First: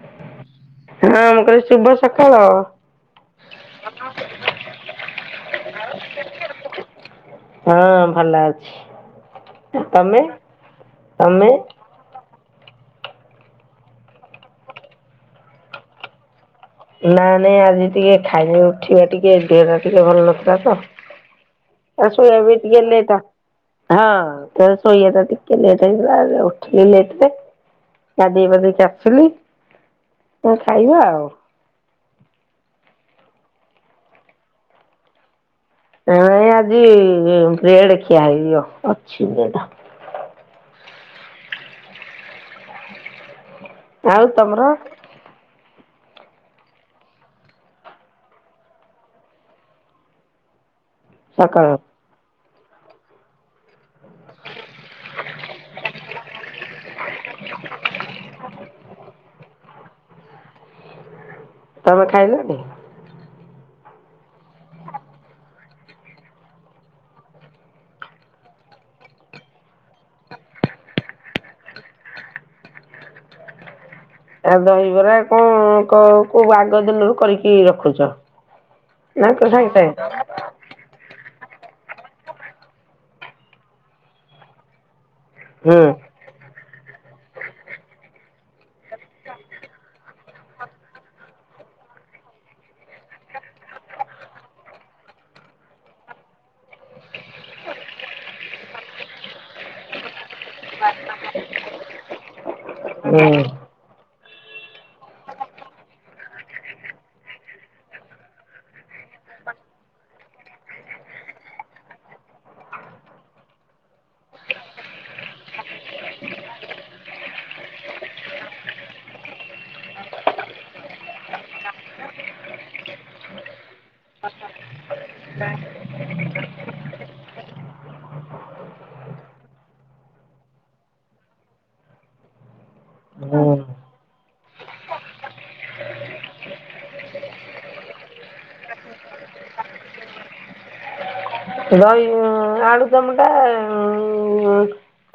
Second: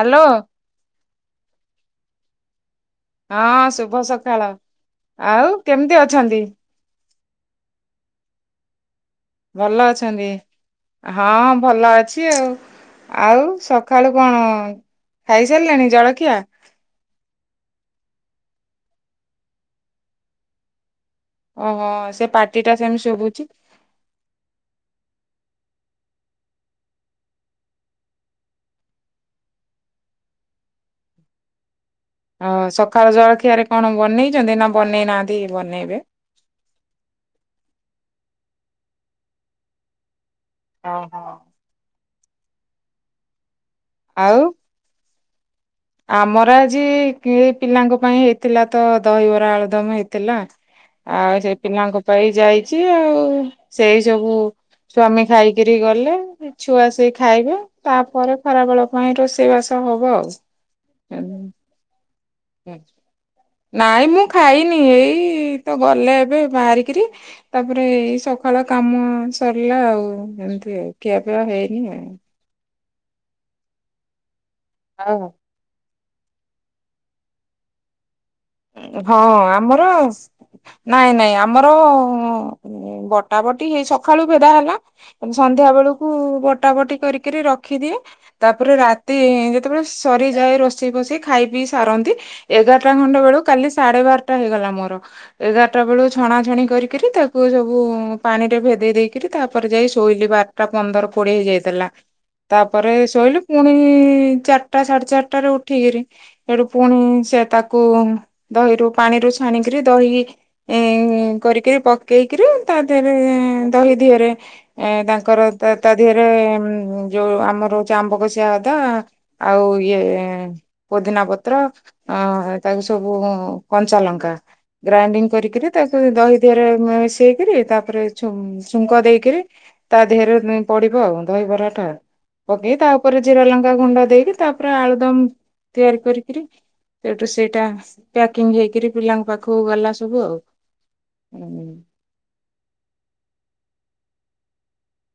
Hello. ହଁ ମୁଁ କହିଲି ଶୁଭ ସକାଳ। ହଁ ଶୁଭ ସକାଳ ଆଉ କେମିତି ଅଛନ୍ତି? ହଁ ଭଲ ଅଛି। ଭଲ ତମେ ଅଛନ୍ତି ହଁ ତମେ? ଭଲ ଅଛି ଆଉ। ଆଉ ସକାଳୁ କଣ ଖାଇସାରିଲେଣି ଜଳଖିଆ? ନା ନାଇଁ ଆଜି ଟିକେ ଖାଇଵା ଉଠିବା ଟିକେ ଦେହ ଟା ଟିକେ ଭଲ ନଥିଲା ତ ଓହୋ ଆଉ ସେ ଶୋଇବା ବି ପାଟି ଟା ଟିକେ ସେମିତି ଲେଟ। ଶୁଭୁଛି। ହଁ ତ ସୋଇବା ଟିକେ ଲେଟ୍ ହେଇଗଲା ଏବେ ଉଠିଲି ଲେଟ ରେ ଗାଧେଇ ପାଧେଇକି ଆସିଲି ତ ଖାଇବା ଆଉ। ଓ ସକାଳ ଜଳଖିଆରେ କଣ ବନେଇଛନ୍ତି ନା ବନେଇ ନାହାନ୍ତି ବନେଇବେ। ନାଇ ଆଜି ବ୍ରେଡ ଖିଆ ହେଇଛି ଅଛି ଯୋଉଟା। ଓହୋ। ଆଉ ତମର? ଆମର ଆଜି କି ପିଲାଙ୍କ ପାଇଁ ହେଇଥିଲା ତ ଦହିବରା ଆଳୁଦମ ହେଇଥିଲା। ଆଉ ସେ ସକାଳ ପିଲାଙ୍କ ପାଇଁ ଯାଇଛି ଆଉ ସେଇ ସବୁ। ସ୍ୱାମୀ ଖାଇକିରି ଗଲେ ଏ ଛୁଆ ସେଇ। ଖାଇବେ ତାପରେ ଖରାବେଳ ପାଇଁ ରୋଷେଇ ବାସ ହବ ଆଉ। ତମେ ଖାଇବନି? ହ ନାଇଁ ମୁଁ ଖାଇନି ଏଇ ତ ଗଲେ ଏବେ ବାହାରିକିରି। ତାପରେ ଏଇ ସକାଳ କାମ ସରିଲା ଆଉ ଏମିତି ଖିଆପିଆ ହେଇନି ଆଉ। ଆ ଦହିବରା ଆଉ କଣ କ କୋଉ ଆଗ ଦିନରୁ କରିକି ରଖୁଛ। ହଁ ସାଙ୍ଗେ ସାଙ୍ଗେ? ଆମର ନାଇଁ ନାଇଁ ଆମର ବଟା ବଟି ହେଇ ସକାଳୁ ଭେଦା ହେଲା। ସନ୍ଧ୍ୟା ହୁଁ ବେଳକୁ ବଟା ବଟି କରିକିରି ରଖିଦିଏ। ତାପରେ ରାତି ଯେତେବେଳେ ସରିଯାଏ ରୋଷେଇ ଫୋଷେଇ ଖାଇ ପିଇ ସାରନ୍ତି। ଏଗାରଟା ଖଣ୍ଡେ ବେଳୁ କାଲି ସାଢେ ବାରଟା ହେଇଗଲା ମୋର। ଏଗାରଟା ବେଳୁ ଛଣା ଛଣି କରିକିରି ତାକୁ ସବୁ ପାଣିରେ ଭେଦେଇ ଦେଇକରି ତାପରେ ଯାଇ ଶୋଇଲି ବାର ଟା ପନ୍ଦର କୋଡିଏ ହେଇଯାଇଥିଲା। ତାପରେ ଶୋଇଲି ପୁଣି ଚାରିଟା ସାଢେ ଚାରିଟା ରେ ଉଠିକିରି। ଏଠୁ ପୁଣି ସେ ତାକୁ ଦହିରୁ ପାଣିରୁ ଛାଣିକିରି ଦହି। ଏ କରିକି ପକେଇକିରି ତା ଦେହରେ ଦହି ଦେହରେ। ଏ ତାଙ୍କର ତା ତା ଦେହରେ ଯୋଉ ଆମର ହଉଛି ଆମ୍ବ କସିଆ ଅଦା। ଆଉ ଇଏ ପୋଦିନା ପତ୍ର ଅ ତାକୁ ସବୁ ଆଉ କଞ୍ଚା ଲଙ୍କା। ଗ୍ରାଇଣ୍ଡିଙ୍ଗ କରିକିରି ତାକୁ ଦହି ଦିହରେ ମିଶେଇକରି ତାପରେ ଯୋ ଛୁଙ୍କ ଦେଇକିରି ତା ଦେହରେ ପଡିବ ଆଉ ଦହିବରାଟା। ପକେଇ ତା ଉପରେ ଜିରା ଲଙ୍କା ହୁଁ ଗୁଣ୍ଡ ଦେଇକି ତାପରେ ଆଳୁଦମ ତିଆରି କରିକିରି। ସେଠୁ ସେଇଟା ପ୍ୟାକିଂ ହେଇକିରି ପିଲାଙ୍କ ପାଖକୁ ଗଲା ସବୁ ଆଉ। ହୁଁ ନହେଲେ ଉ ଆଳୁ ଦମ ଟା ଉ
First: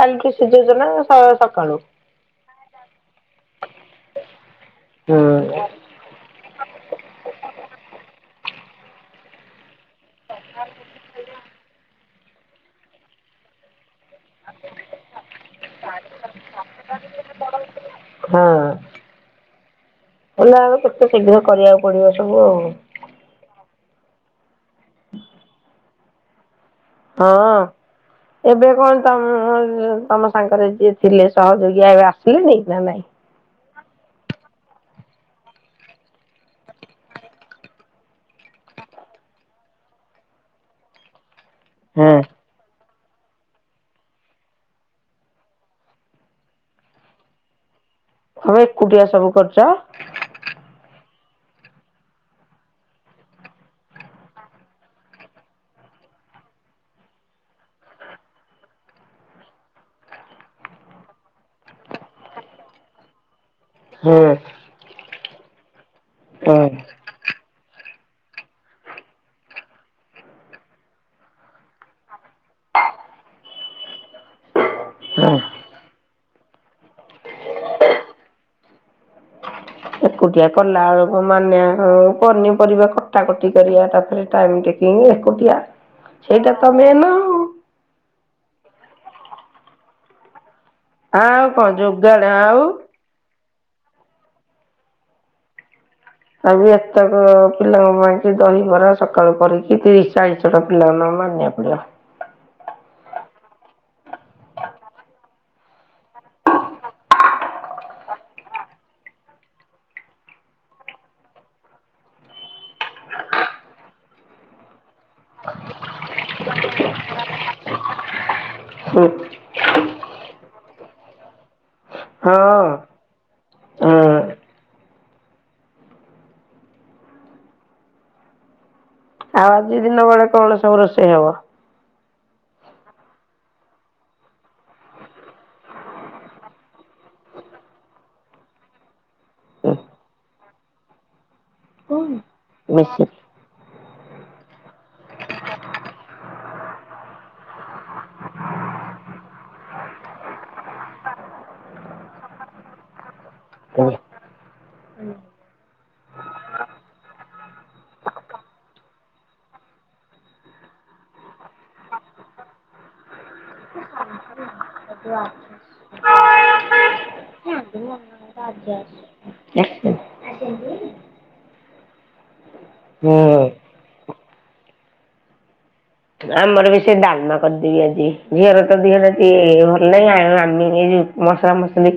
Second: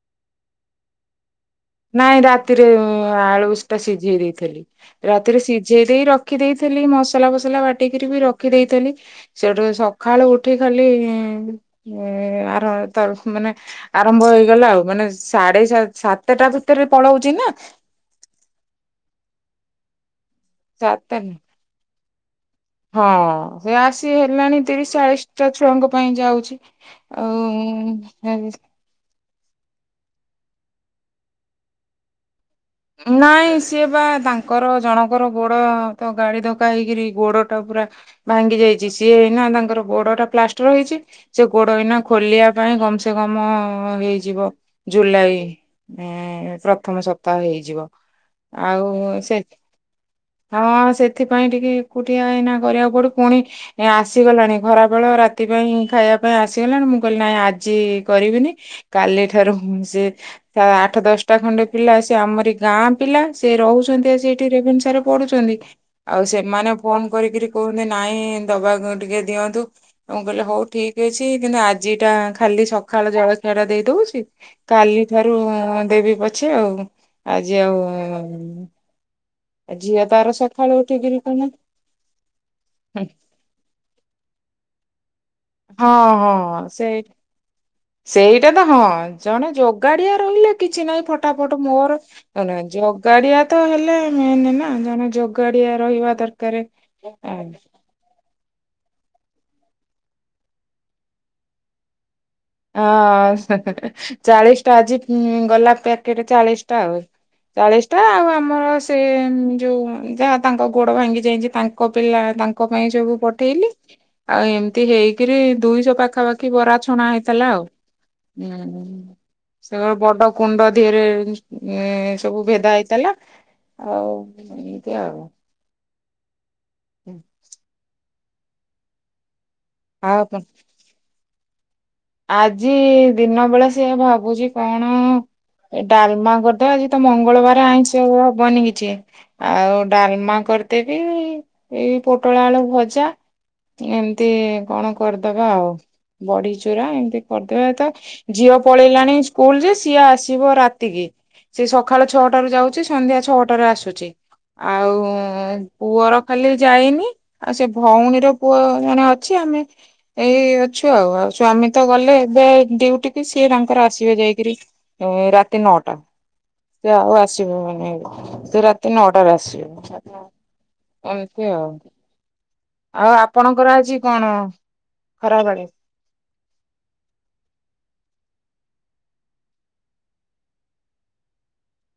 କାଲିକି ସିଝେଇଛ ନା ସକାଳୁ। ନାଇଁ ରାତିରେ ଆଳୁଷ ଟା ସିଝେଇ ଦେଇଥିଲି ହୁଁ ରାତିରେ ସିଝେଇ ଦେଇ ରଖ ରଖି ଦେଇଥିଲି ମସଲା ଫସଲା ବାଟିକରି ବି ରଖିଦେଇଥିଲି। ସେଠୁ ସକାଳୁ ଉଠି ଖାଲି। ଆର ତ ମାନେ ଆରମ୍ଭ ହେଇଗଲା ଆଉ ମାନେ ସାଢେ ସା ସାତ ଟା ଭିତରେ ପଳଉଛି ନା। ହଁ ହେଲେ ଆଉ କେତେ ସାତଟା ଶୀଘ୍ର କରିବାକୁ ପଡିବ ସବୁ ଆଉ। ହଁ ସେ ଆସି ହେଲାଣି ତିରିଶ ଚାଳିଶ ଟା ଛୁଆଙ୍କ ପାଇଁ ଯାଉଛି। ହଁ ଆଉ ଏବେ କଣ ତମ ତମ ସାଙ୍ଗରେ ଯିଏ ଥିଲେ ସହଯୋଗୀ ଆଉ ଆସିଲେନି ନା ନାଇଁ? ନାଇଁ ସିଏ ବା ତାଙ୍କର ଜଣଙ୍କର ଗୋଡ ତ ଗାଡି ଧକା ହେଇକିରି ଗୋଡ ଟା ପୁରା ଭାଙ୍ଗି ଯାଇଚି ସିଏ ହେଇନା ତାଙ୍କର ଗୋଡ ଟା ପ୍ଲାଷ୍ଟର ହେଇଚି। ସେ ଗୋଡ ଏଇନା ହଁ ଖୋଲିବା ପାଇଁ କମ୍ ସେ କମ ହେଇଯିବ ଜୁଲାଇ। ଉଁ ପ୍ରଥମ ସପ୍ତାହ ହେଇଯିବ। ହଁ ଆଉ ଏକୁଟିଆ ସବୁ ସେ କରୁଚ। ହଁ ସେଥିପାଇଁ ଟିକେ ଏକୁଟିଆ ଏଇନା କରିବାକୁ ପଡୁଚି ପୁଣି- ଆସିଗଲାଣି ଖରାବେଳ ରାତି ପାଇଁ ଖାଇବା ପାଇଁ ଆସିଗଲାଣି ମୁଁ କହିଲି ନାଇ ଆଜି କରିବିନି କାଲି ଠାରୁ ସେ ଆଠ ଦଶଟା ଖଣ୍ଡେ ପିଲା ଆସ ସେ ଆମରି ଗାଁ ପିଲା ସେ ରହୁଛନ୍ତି ହୁଁ ଆସି ଏଇଠି ରେଭେନ୍ସା ରେ ପଢୁଛନ୍ତି। ଆଉ ହୁଁ ସେମାନେ ଫୋନ କରିକି କୁହନ୍ତି ନାଇଁ ଦବାକୁ ଟିକେ ଦିଅନ୍ତୁ। ମୁଁ କହିଲି ହଉ ଠିକ୍ ଅଛି କିନ୍ତୁ ଆଜି ଟା ଖାଲି ସକାଳ ଜଳଖିଆ ଟା ଦେଇ ଦଉଚି। କାଲି ଠାରୁ ହୁଁ। ଦେବି ପଛେ ଆଉ। ଆଜି ଆଉ ଝିଅ ତାର ଏକୁଟିଆ ସକାଳୁ କଲା ଉଠିକିରି ଆଳକୁ କଣ ମାନେଆକୁ ପନିପରିବା କଟା କଟି କରିବା ତାପରେ ଟାଇମ ଟେ ଏଇ ଏକୁଟିଆ ହଁ ସେଇଟା ହଁ। ତ ସେଇ ମେନ- ସେଇଟା ତ ହଁ ଜଣେ ଯୋଗାଡିଆ ରହିଲେ କିଛି ନାହିଁ ଆଉ ଫଟାଫଟ କଣ ମୋର ଯୋଗାଡ଼ ଆଉ ଯୋ ଗାଡିଆ ତ ହେଲେ ମେନ ନା ଜଣେ ଯୋଗାଡିଆ ରହିବା ଦରକା ଆଉ ବି ଏତକ ପିଲାଙ୍କ ପାଇଁ ଦହିବରା ସକାଳୁ କରିକି ତିରିଶ ଚାଳିଶ ଜଣଙ୍କ ପିଲାଙ୍କ ନ ମାନିଆକୁ ପଡିବ। ହଁ ଚାଳିଶ ଟା ଆଜି ଗଲା ପ୍ୟାକେଟ ଚାଳିଶ ଟା ଆଉ। ଚାଳିଶ ଟା ଆଉ ଆମର ସେ ଯୋଉ ଯାହା ତାଙ୍କ ଗୋଡ ଭାଙ୍ଗି ଯାଇଛି ତାଙ୍କ ପିଲା ତା ତାଙ୍କ ପାଇଁ ସବୁ ପଠେଇଲି ଆଉ ଏମିତି ହେଇକିରି ଦୁଇଶହ ପାଖାପାଖି ବରା ଛଣା ହେଇ ଥିଲା ଆଉ। ହୁଁ ସେ ବଡ କୁଣ୍ଡ ଧିଏରେ ଉଁ ହଁ ସବୁ ହୁଁ। ଭେଦା ହେଇଥିଲା ଆଉ ଏମିତି ଆଉ। ହୁଁ। ଆଉ ଆଜି ଦିନ ବେଳେ କଣ ସବୁ ରୋଷେଇ ହବ? ଆଜି ଦିନ ବେଳେ ସେଆ ଭାବୁଛି କଣ ଏ ଡାଲମା କରିଦେବା ଆଜି ତ ମଙ୍ଗଳବାର ଆଇଁଷି ହବନି କିଛି। ଆଉ ଡାଲମା କରିଦେବି ଏଇ ପୋଟଳ ଆଳୁ ମିଶି ଭଜା। ଏମତି କଣ କରିଦବା ଆଉ ବଢି ଚୁରା ଏମିତି କରିଦେବା ତ ଝିଅ ପଳେଇଲାଣି ସ୍କୁଲ ଯେ ସିଏ ଆସିବ ରାତିକି। ସେ ସକାଳ ଛଅଟାରେ ଯାଉଚି ସନ୍ଧ୍ୟା ଛଅଟାରେ ଆସୁଚି। ଆଉ ପୁଅର ଖାଲି ଯାଇନି। ଆଉ ସେ ଭଉଣୀର ପୁଅ ଜଣେ ଅଛି ଆମେ ଏଇ ଅଛୁ ଆଉ ଆଉ ସ୍ଵାମୀ ତ ଗଲେ ଏବେ ଡୟୁଟିକି ସିଏ ତାଙ୍କର ଆସିବେ ଯାଇକରି ଏ ରାତି ନଅଟା। ସେ ଆଉ ଆସିବବନି ସେ ରାତି ନଅଟାରେ ଆସିବ। ଏମିତି ଆଉ। ଆଉ ହୁଁ। ଆପଣଙ୍କର ଆଜି କଣ ଖରାବେଳେ? ଆମର ବି ସେ ଡାଲମା କରିଦେବି ଆଜି ଝିଅର ତ ଦିହଟା ଟିକେ ଭଲ ନାହିଁ ଆଉ ଆମ ଯଉ ମାସଲା ମସଲି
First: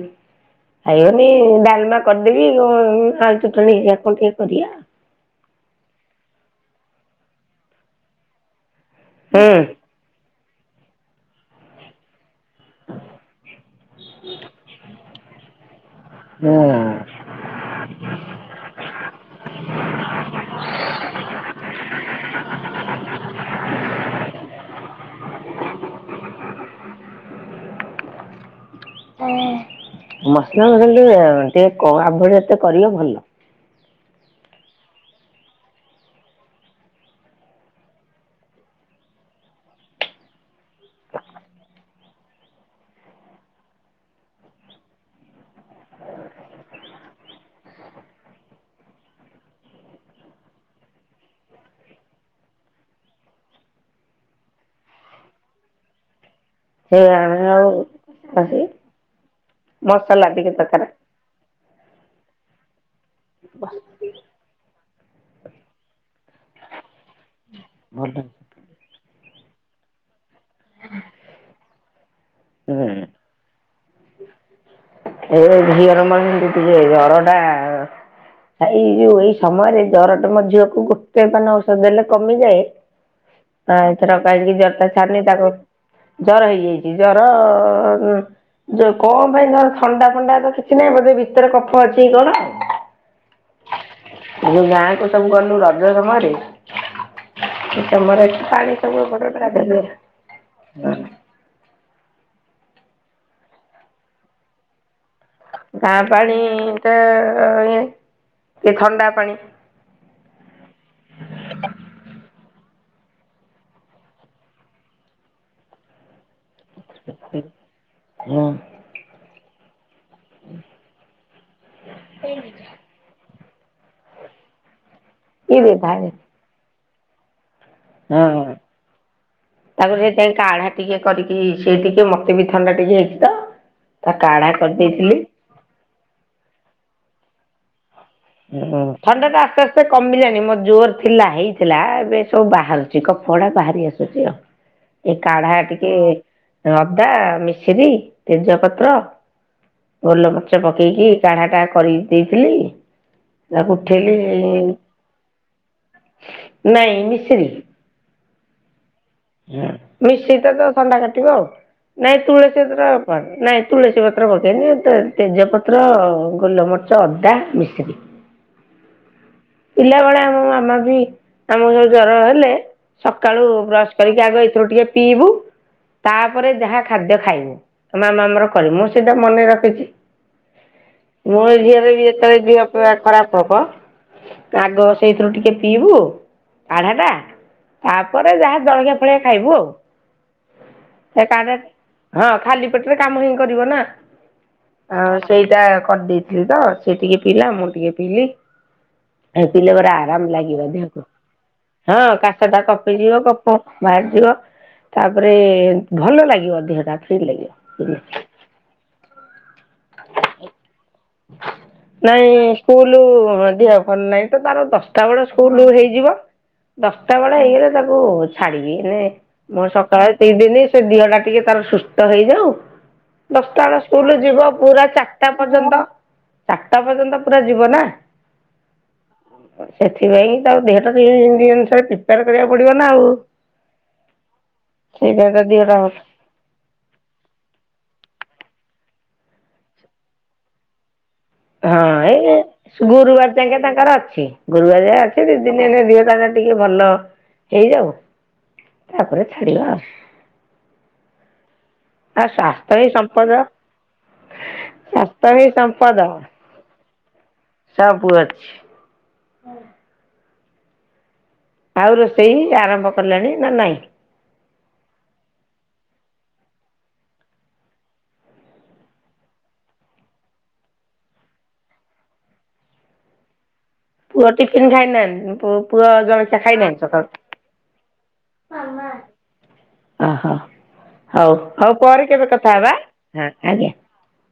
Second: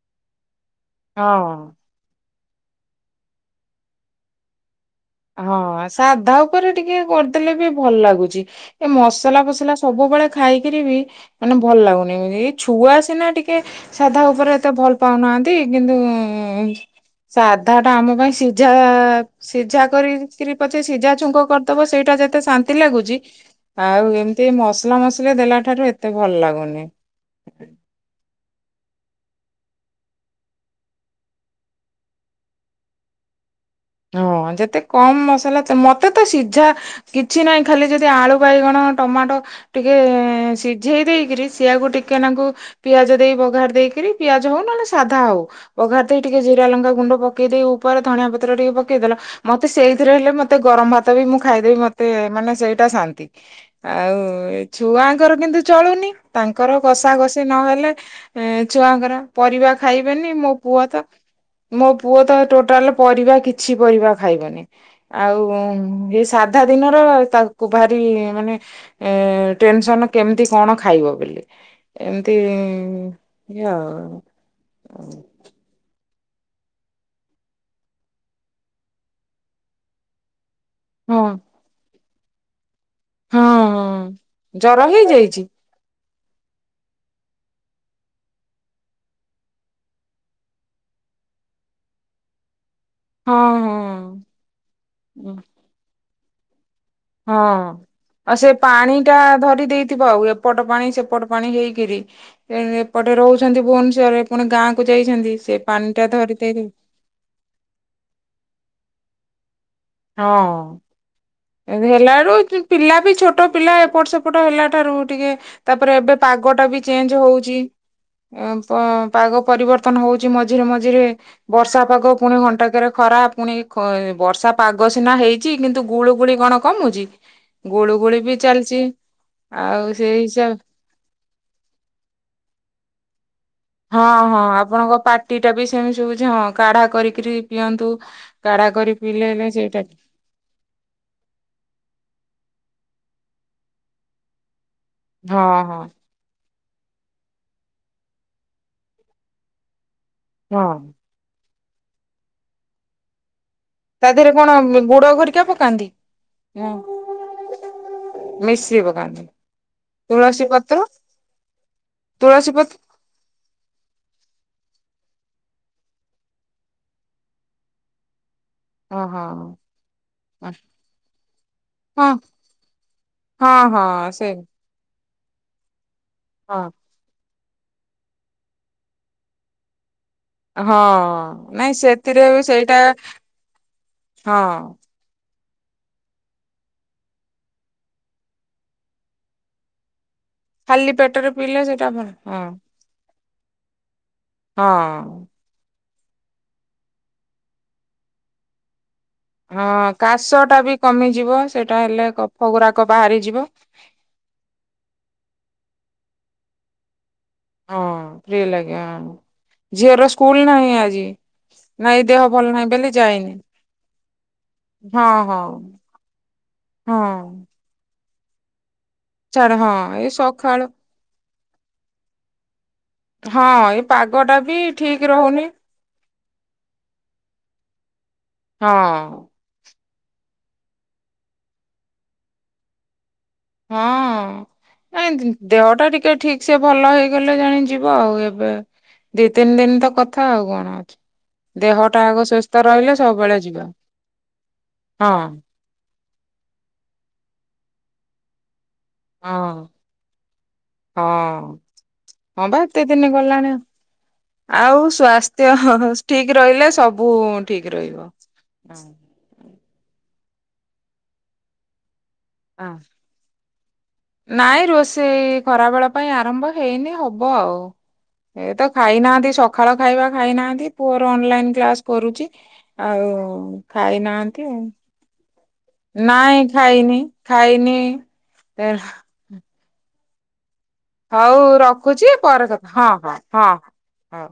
ଖାଇବନି ହଁ ଡାଲମା କରିଦେବି କ ଆଳୁ ଚୁଟଣି ହେରିକା କଣ ଟିକେ କରିଆ। ହଁ ସାଧା ଉପରେ ଟିକେ କରିଦେଲେ ବି ଭଲ ଲାଗୁଛି ଏ ମସଲା ହୁଁ ଫସଲା ସବୁବେଳେ ଖାଇକିରି ବି ମାନେ ଭଲ ଲାଗୁନି ଏଇ ଛୁଆ ସିନା ଟିକେ ସାଧା ଉପରେ ଏତେ ଭଲ ପାଉନାହାନ୍ତି କିନ୍ତୁ ଉଁ ହୁଁ ସାଧାଟା ଆମ ପାଇଁ ସିଝା ସିଝା କରିକିରି ପଛେ ସିଝା ଛୁଙ୍କ କରିଦବ ସେଇଟା ଯେତେ ଶାନ୍ତି ଲାଗୁଚି ଆଉ ଏମିତି ମସଲା ମସଲି ଦେଲା ଠାରୁ ଏତେ ଭଲ ଲାଗୁନି। ହୁଁ। ମସଲା ମସଲା ଟିକେ ଟିକେ ଆଭଳି ଏତେ କରିବ ଭଲ। ହଁ ଯେତେ କମ ମସଲା ମତେ ତ ସିଝା କିଛି ନାହିଁ ଖାଲି ଯଦି ଆଳୁ ବାଇଗଣ ଟମାଟୋ ଟିକେ ସିଝେଇ ଦେଇକିରି ସିଏଆକୁ ଟିକେ ନାଙ୍କୁ ପିଆଜ ଦେଇ ବଘାରି ଦେଇକିରି ପିଆଜ ହଉ ନହେଲେ ସାଧା ହଉ ପଘାରି ଦେଇ ଟିକେ ଜିରା ଲଙ୍କା ଗୁଣ୍ଡ ପକେଇ ଦେଇ ଉପରେ ଧଣିଆ ପତ୍ର ଟିକେ ପକେଇଦେଲ ମତେ ସେଇଥିରେ ହେଲେ ମତେ ଗରମ ଭାତ ବି ମୁଁ ଖାଇଦେବି ମତେ ମାନେ ସେଇଟା ଶାନ୍ତି। ଆଉ ଛୁଆଙ୍କର କିନ୍ତୁ ଚଳୁନି ତାଙ୍କର ସେ କଷା କଷି ଆମେ ଆଉ ନହେଲେ ଆସି ଛୁଆଙ୍କର ପରିବା ମସଲା ଖାଇବେନି ଟିକେ ମୋ ପୁଅ ଦରକାର ତ ମୋ ପୁଅ ତ ଟୋଟାଲ ପରିବା କିଛି ପରିବା ଖାଇବନି। ଆଉ ଏଇ ସାଧା ଦିନର ତାକୁ ଭାରି ମାନେ ଏ ଟେନସନ କେମିତି କଣ ଖାଇବ ବୋଲି। ଏମତି ହୁଁ ଇ ଆଉ। ଏଇ ଝିଅର ମର ଟିକେ ଜର ଟା ଏଇ ଯୋଉ ଏଇ ସମୟରେ ଜରଟା ମ ଝିଅକୁ ତାକୁ ଗୁଟେ ହଁ ପାନ ଔଷଧ ଦେଲେ କମିଯାଏ ଆ ହଁ ଏଥର କାଇକି ଜର ଜରଟା ଛାଡୁନି ହେଇଯାଇଛି ତାକୁ ଜର ହେଇଯାଇଛି ଜର ଅ କଣ ପାଇଁ ଥଣ୍ଡା ଫଣ୍ଡା ତ କିଛି ନାହିଁ ବୋଧେ ଭିତର କଫ ଅଛି କି କଣ। ହଁ ହଁ ଯୋଉ ଗାଁକୁ ସବୁ ଗଲୁ ରଜ ସମୟରେ ହଁ ସେ ସମୟରେ ଆଉ ଏଠି ସେ ପାଣି ସବୁ ପାଣିଟା ଏପଟ ସେପଟ ଧରି ଗାଧେଇଲେ ଦେଇେଇଥିବ ଆଉ ଏପଟ ପାଣି ସେପଟ ପାଣି ହେଇକିରି ଏପଟେ ରହୁଛନ୍ତି ଭୁବନେଶ୍ଵରରେ ପୁଣି ଗାଁକୁ ଯାଇଛନ୍ତି ସେ ପାଣି ଟା ଧରି ଦେଇଛି। ଏତେ ଇଏ ଏ ଥଣ୍ଡା ପାଣି। ହଁ। ଏମତି ହେଲାଏଳୁ ପିଲାବି ଛୋଟ ପିଲା ଏପଟ ସେପଟ ହେଲା ଠାରୁ ଟିକେ ତାପରେ ଏବେ ପାଗଟା ବି ଚେଞ୍ଜ ହଉଛି। ପାଗ ପରିବର୍ତ୍ତନ ହଉଛି ମଝିରେ ମଝିରେ। ବର୍ଷା ପାଗ ପୁଣି ଘଣ୍ଟାକରେ ଖରା ପୁଣି ବର୍ଷା ପାଗ ସିନା ହେଇ ଅଛି କିଏ କିନ୍ତୁ ଦେଇଥାଏ ଗୁଳୁ ଗୁଳି କଣ କମୁଛି। ଗୁଳୁ ଗୁଳି ହଁ ବି ଚାଲିଛି ଆଉ ତାକୁ ସେଇ ସେଇଥିପାଇଁ ହିସାବ କାଢା ଟିକେ କରିକି ସେଇ ଟିକେ ମତେ ବି ଥଣ୍ଡା ଟିକେ ହେଇଛି ତ। ହଁ ତା ହଁ କାଢା ଆପଣଙ୍କ କରିଦେଇଥିଲି ପାଟି ଟା ବି ସେମିତି ସୁବୁଛି ହଁ କାଢା କରିକରି ପିଅନ୍ତୁ। କାଢା କରି ପିଇଲେ ଥଣ୍ଡା ଟା ହେଲେ ଆସ୍ତେ ସେଇଟା ଆସ୍ତେ କମିଲାଣି ମୋ ଜୋର ଥିଲା ହେଇଥିଲା ଏବେ ସବୁ ବାହାରୁଛି କଫ ଗୁଡା ବାହାରି ଆସୁଛି ଆଉ। ଏ ହଁ କାଢା ହଁ ଟିକେ ଅଦା ମିଶରି ତେଜପତ୍ର ଗୋଲମରିଚ ହଁ ପକେଇକି କାଢାଟା କରି ଦେଇଥିଲି। ତାକୁ ତା ଉଠେଇଲି ଦେହରେ କଣ ଗୁଡ ଘରିକା ପକାନ୍ତି ନାଇଁ ହଁ। ମିଶିରି ମିଶିରି ପକାନ୍ତି। ମିଶିରି ତୁଳସୀ ଟାତ ପତ୍ର ଥଣ୍ଡା କାଟିବ ଆଉ ନାଇଁ ତୁଳସୀ ରସ ଟା ନାଇଁ ତୁଳସୀ ପତ୍ର ପକେଇନି ତେଜପତ୍ର ଗୋଲମରିଚ ଅଦା ମିଶିକି। ଓ ହଁ। ପିଲାବେେଳେ ଆମ ମାମା ବି ଆମକୁ କୁ ହଁ ଜର ହେଲେ ସକାଳୁ ହଁ ବ୍ରଶ ହଁ କରିକି ସେ ଆଗ ଏଥିରୁ ଟିକେ ପିଇବୁ ତାପରେ ହଁ ଯାହା ଖାଦ୍ୟ ଖାଇବୁ ମାମା ଆମର କରେ ମୁଁ ସେଇଟା ମନେ ରଖିଛି। ମୋ ହଁ ନାଇଁ ଝିଅର ବି ସେଥିରେ ଯେତେବେଳେ ଦିହ ସେଇଟା ପିଅ ଖରାପ ହବ ହଁ ଆଗ ସେଇଥିରୁ ଟିକେ ପିଇବୁ କାଢ଼ାଟା ତାପରେ ଯାହା ଜଳଖିଆ ଫଳିଖିଆ ଖାଇବୁ ଆଉ। ଖାଲି ସେ ପେଟରେ କାଢ଼ା ପିଇଲେ ସେଇଟା ଭଲ ହଁ। ପେଟରେ କାମ ସବୁ କରିବନା ଆ ହଁ ସେଇଟା କରିଦେଇଥିଲି ତ ସେ ଟିକେ ପିଇାଲା ମୁଁ ଟିକେ ପିଇଲିି। ଏ ପିଲେ ହଁ ପରା ଆରାମ କାଶ ଟା ଲାଗିବ ବି ଦେହକୁ କମିଯିବ ସେଇଟା ହେଲେ ହଁ କଫ କାଶଟା ଗୁରାକ କଟିଯିବ ବାହାରିଯିବ କଫ ବାହାରିଯିବ। ତାପରେ ଭଲ ଲାଗିବ ଦେହଟା ଫ୍ରି ଲାଗିବ। ହଁ ଫ୍ରି ଲାଗେ ଆଉ ଝିଅର ସ୍କୁଲ ନାହିଁ ଆଜି। ଦେହ ନାଇଁ ଭଲ ନାହିଁ ବୋଲି ସ୍କୁଲ ଯାଇନି ଦେହ ଭଲ ନାହିଁ ତ ତାର ଦଶଟା ହଁ ବେଳେ ହଁ ସ୍କୁଲ ହେଇଯିବ। ହଁ ଦଶଟା ବେଳେ ହେଇଗଲେ ତାକୁ ଛାଡିବି ମାନେ ଛାଡ ମୁଁ ହଁ ସକାଳେ ଏଇ ଦତି ସକାଳୁ ଦିନ ସେ ଦିଘ ଟିକେ ତାର ସୁସ୍ଥ ହେଇଯାଉ। ଦଶଟା ହଁ ବେଳ ଏଇ ସ୍କୁଲ ପାଗ ଟା ଯିବ ବି ପୁରା ଠିକ ଚାରିଟା ରହୁନି ପର୍ଯ୍ୟନ୍ତ ଚାରଟା ପର୍ଯ୍ୟନ୍ତ ପୁରା ଯିବ ନା। ହଁ। ସେଥିପାଇଁ ତରଉ ଦେହଟା ସେଅନୁସାରେ ପ୍ରିପେୟାର କରିବାକୁ ପଡିବ ନା ଆଉ। ହଁ ସେଇଟା ନାଇଁ ତା ଦେହ ଦିହଟା ଟା ହଁ ଟିକେ ଠିକ୍ ସେ ଭଲ ହେଇଗଲେ ଜାଣି ଯିବ ଆଉ ଏବେ ଦି ତିନି ଦିନ ତ କଥା ଆଉ କଣ ଅଛି। ହଁ ଦେହଟା ଆଗ ଏଇ ସୁସ୍ଥ ରହିଲେ ଗୁରୁବାର ସବୁବେଳେ ଯାଙ୍କେ ଯିବା ତାଙ୍କର ଅଛି ଗୁରୁବାର ଯାଏ ଅଛି ହଁ। ଦି ଏଇନେ ଦିହଟା ତାର ଟିକେ ଭଲ ହେଇଯାଉ। ତାପରେ ହଁ ଛାଡିବା ଆଉ। ହଁ ଆଉ ହଁବା ସ୍ୱାସ୍ଥ୍ୟ ଏତେ ହିଁ ଦିନ ସମ୍ପଦ ଗଲାଣି ଆଉ ଆଉ ହିଁ ସ୍ୱାସ୍ଥ୍ୟ ସମ୍ପଦ। ଠିକ୍ ରହିଲେ ସବୁ ଠିକ୍ ରହିବ। ସବୁ ଅଛି ଆଉ ରୋଷେଇ ଆରମ୍ଭ କଲଣି ନା ନାହିଁ। ନାଇଁ ରୋଷେଇ ଖରା ବେଳ ପାଇଁ ଆରମ୍ଭ ହେଇନି ହବ ଆଉ। ଏ ତ ଖାଇନାହାନ୍ତି ସକାଳ ଖାଇବା ଖାଇନାହାନ୍ତି ପୁଅର ଅନଲାଇନ କ୍ଳାସ କରୁଛି। ଆଉ ପୁଅ ଖାଇନାହାନ୍ତି ଆଉ ଟିଫିନ ଖାଇ ନାହାନ୍ତି ପୁ ନାଇଁ ଖାଇନି ଖାଇନି ଏ ଓହୋ। ହଉ ରଖୁଛି ପରେ କଥା ହଁ ହଁ ହଁ ହଉ।